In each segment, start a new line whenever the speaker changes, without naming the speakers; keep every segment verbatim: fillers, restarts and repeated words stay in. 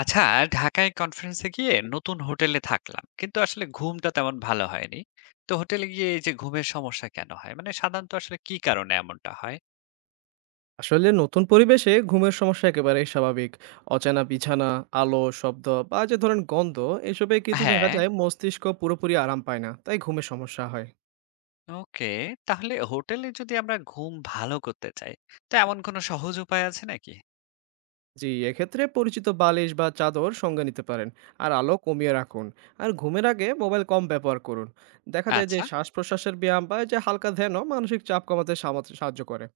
আচ্ছা, ঢাকায় কনফারেন্সে গিয়ে নতুন হোটেলে থাকলাম, কিন্তু আসলে ঘুমটা তেমন ভালো হয়নি। তো হোটেলে গিয়ে এই যে ঘুমের সমস্যা কেন হয়, মানে সাধারণত আসলে কি কারণে এমনটা হয়?
আসলে নতুন পরিবেশে ঘুমের সমস্যা একেবারেই স্বাভাবিক। অচেনা বিছানা, আলো, শব্দ বা যে ধরেন গন্ধ, এসবে কিন্তু দেখা
হ্যাঁ।
যায় মস্তিষ্ক পুরোপুরি আরাম পায় না, তাই ঘুমের সমস্যা হয়।
ওকে। তাহলে হোটেলে যদি আমরা ঘুম ভালো করতে চাই, তো এমন কোনো সহজ উপায় আছে নাকি?
জি, এক্ষেত্রে পরিচিত বালিশ বা চাদর সঙ্গে নিতে পারেন। আর আলো কমিয়ে রাখুন। আর ঘুমের আগে মোবাইল কম ব্যবহার করুন। দেখা যায় যে
আচ্ছা।
শ্বাস প্রশ্বাসের ব্যায়াম বা এই যে হালকা ধ্যানও মানসিক চাপ কমাতে সামা- সাহায্য করে।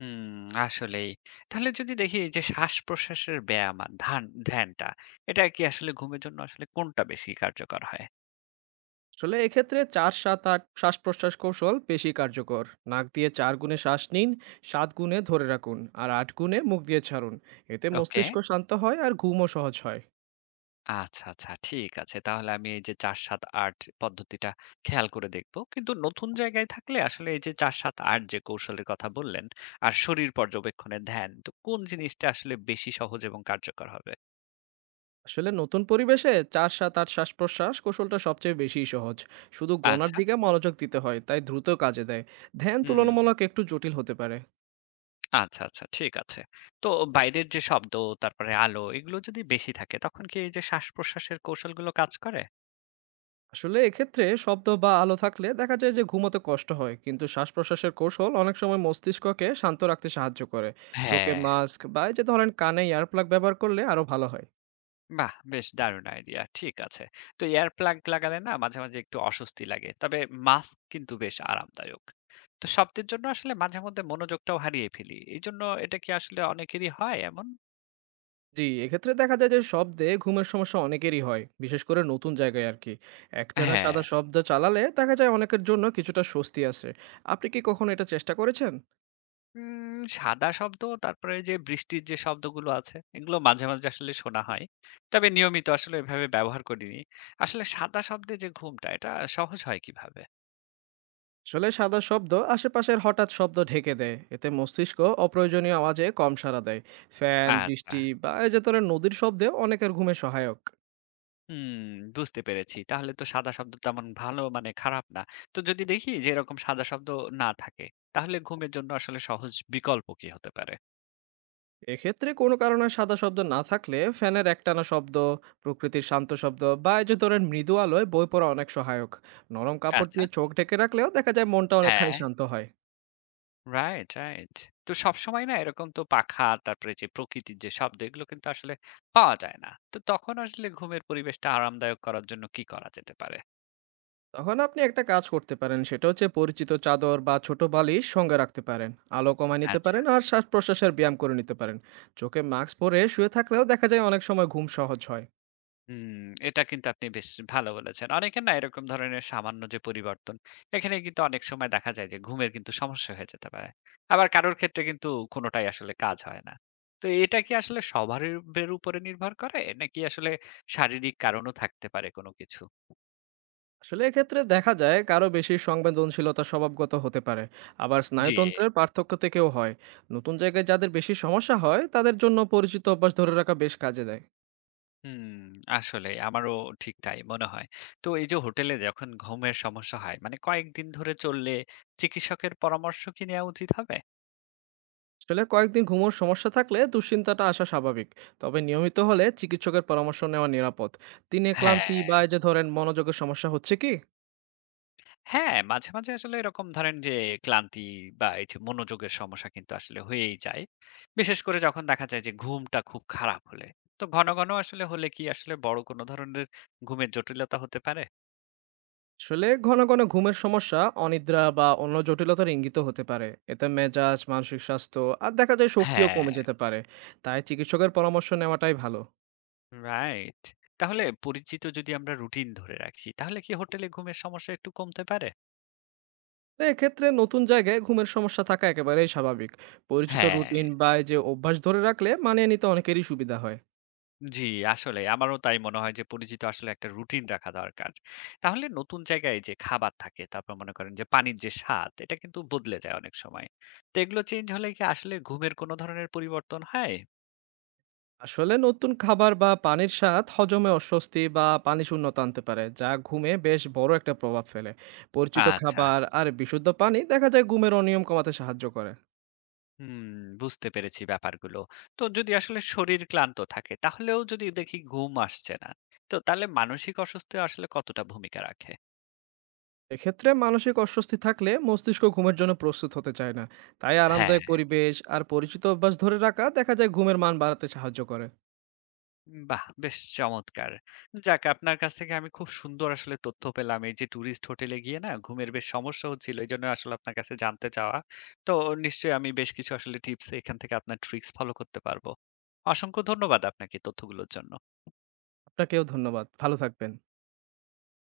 হুম। আসলেই। তাহলে যদি দেখি এই যে শ্বাস প্রশ্বাসের ব্যায়াম আর ধ্যান, ধ্যানটা এটা কি আসলে ঘুমের জন্য আসলে কোনটা বেশি কার্যকর হয়?
আসলে এক্ষেত্রে চার-সাত-আট শ্বাস-প্রশ্বাস কৌশল বেশি কার্যকর। নাক দিয়ে চার গুণে শ্বাস নিন, সাত গুণে ধরে রাখুন আর আট গুণে মুখ দিয়ে ছাড়ুন। এতে
ওকে।
মস্তিষ্ক শান্ত হয় আর ঘুমও সহজ হয়।
আচ্ছা, আচ্ছা। ঠিক আছে। তাহলে আমি এই যে চার সাত-আট পদ্ধতিটা খেয়াল করে দেখব। কিন্তু নতুন জায়গায় থাকলে আসলে এই যে চার সাত-আট যে কৌশলের কথা বললেন, আর শরীর পর্যবেক্ষণে ধ্যান, তো কোন জিনিসটা আসলে বেশি সহজ এবং কার্যকর হবে?
আসলে নতুন পরিবেশে চার-সাত-আট শ্বাস-প্রশ্বাস কৌশলটা সবচেয়ে বেশি সহজ। শুধু গণার
আচ্ছা।
দিকে মনোযোগ দিতে হয়, তাই দ্রুত কাজে দেয়। ধ্যান
হুম।
তুলনামূলক একটু জটিল হতে পারে।
আচ্ছা, আচ্ছা। ঠিক আছে। তো বাইরের যে শব্দ, তারপরে আলো, এগুলো যদি বেশি থাকে তখন কি এই যে শ্বাস-প্রশ্বাসের কৌশলগুলো কাজ করে?
আসলে এক্ষেত্রে শব্দ বা আলো থাকলে দেখা যায় যে ঘুমোতে কষ্ট হয়, কিন্তু শ্বাস প্রশ্বাসের কৌশল অনেক সময় মস্তিষ্ককে শান্ত রাখতে সাহায্য করে। চোখে
হ্যাঁ।
মাস্ক বা এই যে ধরেন কানে ইয়ারপ্লাগ ব্যবহার করলে আরো ভালো হয়।
বাহ! বেশ দারুণ আইডিয়া। ঠিক আছে। তো এয়ার প্লাগ লাগালে না মাঝে, মাঝে একটু অস্বস্তি লাগে। তবে মাস্ক কিন্তু বেশ আরামদায়ক। তো শব্দের জন্য আসলে মাঝে মধ্যে মনোযোগটাও হারিয়ে ফেলি। এজন্য এটা কি আসলে অনেকেরই হয় এমন?
জি, এক্ষেত্রে দেখা যায় যে শব্দে ঘুমের সমস্যা অনেকেরই হয়, বিশেষ করে নতুন জায়গায় আর কি। একটানা
হ্যাঁ।
সাদা শব্দ চালালে দেখা যায় অনেকের জন্য কিছুটা স্বস্তি আসে। আপনি কি কখনো এটা চেষ্টা করেছেন?
উম সাদা শব্দ, তারপরে যে বৃষ্টির যে শব্দগুলো আছে এগুলো মাঝে, মাঝে আসলে শোনা হয়। তবে নিয়মিত আসলে এভাবে ব্যবহার করিনি। আসলে সাদা শব্দে যে ঘুমটা এটা সহজ হয় কিভাবে?
আসলে সাদা শব্দ আশেপাশের হঠাৎ শব্দ ঢেকে দেয়, এতে মস্তিষ্ক অপ্রয়োজনীয় আওয়াজে কম সাড়া দেয়। ফ্যান,
আচ্ছা।
বৃষ্টি বা এই যে ধরেন নদীর শব্দে অনেকের ঘুমে সহায়ক।
হুম, বুঝতে পেরেছি। তাহলে তো সাদা শব্দ তেমন ভালো, মানে খারাপ না। তো যদি দেখি যে এরকম সাদা শব্দ না থাকে, তাহলে ঘুমের জন্য আসলে সহজ বিকল্প কি হতে পারে?
এক্ষেত্রে কোনো কারণে সাদা শব্দ না থাকলে ফ্যানের একটানা শব্দ, প্রকৃতির শান্ত শব্দ বা এই যে ধরেন মৃদু আলোয় বই পড়া অনেক সহায়ক। নরম কাপড়
আচ্ছা।
দিয়ে চোখ ঢেকে রাখলেও দেখা যায় মনটা অনেকখানি
হ্যাঁ,
শান্ত হয়।
Right, right. তো সবসময় না এরকম তো পাখা, তারপরে যে প্রকৃতির যে শব্দ, এগুলো কিন্তু আসলে পাওয়া যায় না। তো তখন আসলে ঘুমের পরিবেশটা আরামদায়ক করার জন্য কি করা যেতে পারে?
তখন আপনি একটা কাজ করতে পারেন, সেটা হচ্ছে পরিচিত চাদর বা ছোট বালিশ সঙ্গে রাখতে পারেন। আলো কমায় নিতে
আচ্ছা।
পারেন আর শ্বাস প্রশ্বাসের ব্যায়াম করে নিতে পারেন। চোখে মাস্ক পরে শুয়ে থাকলেও দেখা যায় অনেক সময় ঘুম সহজ হয়।
হুম, এটা কিন্তু আপনি বেশ ভালো বলেছেন। অনেকের না এরকম ধরনের সামান্য যে পরিবর্তন, এখানে কিন্তু অনেক সময় দেখা যায় যে ঘুমের কিন্তু সমস্যা হয়ে যেতে পারে। আবার কারোর ক্ষেত্রে কিন্তু কোনটাই আসলে কাজ হয় না। তো এটা কি আসলে সবার এর উপরে নির্ভর করে? নাকি আসলে শারীরিক কারণও থাকতে পারে কোনো কিছু?
আসলে এক্ষেত্রে দেখা যায় কারো বেশি সংবেদনশীলতা স্বভাবগত হতে পারে, আবার
জি।
স্নায়ুতন্ত্রের পার্থক্য থেকেও হয়। নতুন জায়গায় যাদের বেশি সমস্যা হয় তাদের জন্য পরিচিত অভ্যাস ধরে রাখা বেশ কাজে দেয়।
হুম, আসলে আমারও ঠিক তাই মনে হয়। তো এই যে হোটেলে যখন ঘুমের সমস্যা হয়, মানে কয়েকদিন ধরে চললে চিকিৎসকের পরামর্শ কি নেওয়া উচিত হবে?
আসলে কয়েকদিন ঘুমোর সমস্যা থাকলে দুশ্চিন্তাটা আসা স্বাভাবিক, তবে নিয়মিত হলে চিকিৎসকের পরামর্শ নেওয়া নিরাপদ। দিনে ক্লান্তি
হ্যাঁ।
বা এই যে ধরেন মনোযোগের সমস্যা হচ্ছে কি?
হ্যাঁ, মাঝে, মাঝে আসলে এরকম ধরেন যে ক্লান্তি বা এই যে মনোযোগের সমস্যা কিন্তু আসলে হয়েই যায়। বিশেষ করে যখন দেখা যায় যে ঘুমটা খুব খারাপ হলে। তো ঘন, ঘন আসলে হলে কি আসলে বড় কোন ধরনের ঘুমের জটিলতা হতে পারে?
আসলে ঘন ঘন ঘুমের সমস্যা অনিদ্রা বা অন্য জটিলতার ইঙ্গিত হতে পারে। এতে মেজাজ, মানসিক স্বাস্থ্য আর দেখা যায় শক্তিও
হ্যাঁ,
কমে যেতে পারে। তাই চিকিৎসকের পরামর্শ নেওয়াটাই ভালো।
রাইট। তাহলে পরিচিত যদি আমরা রুটিন ধরে রাখি, তাহলে কি হোটেলে ঘুমের সমস্যা একটু কমতে পারে?
তো এক্ষেত্রে নতুন জায়গায় ঘুমের সমস্যা থাকা একেবারেই স্বাভাবিক। পরিচিত
হ্যাঁ।
রুটিন বা এই যে অভ্যাস ধরে রাখলে মানিয়ে নিতে অনেকেরই সুবিধা হয়।
জি, আসলে আমারও তাই মনে হয় যে পরিচিত আসলে একটা রুটিন রাখা দরকার। তাহলে নতুন জায়গায় যে খাবার থাকে, তারপর মনে করেন যে পানির যে স্বাদ, এটা কিন্তু বদলে যায় অনেক সময়। তো এগুলো চেঞ্জ হলে কি আসলে ঘুমের কোনো ধরনের পরিবর্তন হয়?
আসলে নতুন খাবার বা পানির স্বাদ হজমে অস্বস্তি বা পানি শূন্যতা আনতে পারে, যা ঘুমে বেশ বড় একটা প্রভাব ফেলে। পরিচিত
আচ্ছা,
খাবার আর বিশুদ্ধ পানি দেখা যায় ঘুমের অনিয়ম কমাতে সাহায্য করে।
হুম, বুঝতে পেরেছি ব্যাপারগুলো। তো যদি আসলে শরীর ক্লান্ত থাকে, তাহলেও যদি দেখি ঘুম আসছে না, তো তাহলে মানসিক অসুস্থতা আসলে কতটা ভূমিকা রাখে?
এক্ষেত্রে মানসিক অস্বস্তি থাকলে মস্তিষ্ক ঘুমের জন্য প্রস্তুত হতে চায় না। তাই আরামদায়ক
হ্যাঁ।
পরিবেশ আর পরিচিত অভ্যাস ধরে রাখা দেখা যায় ঘুমের মান বাড়াতে সাহায্য করে।
বাহ! বেশ চমৎকার। যাক, আপনার কাছ থেকে আমি খুব সুন্দর আসলে তথ্য পেলাম। এই যে টুরিস্ট হোটেলে গিয়ে না ঘুমের বেশ সমস্যা হচ্ছিল। এজন্য আসলে আপনার কাছে জানতে চাওয়া। তো নিশ্চয়ই আমি বেশ কিছু আসলে টিপস এখান থেকে, আপনার ট্রিকস ফলো করতে পারবো। অসংখ্য ধন্যবাদ আপনাকে তথ্যগুলোর জন্য।
আপনাকেও ধন্যবাদ, ভালো থাকবেন।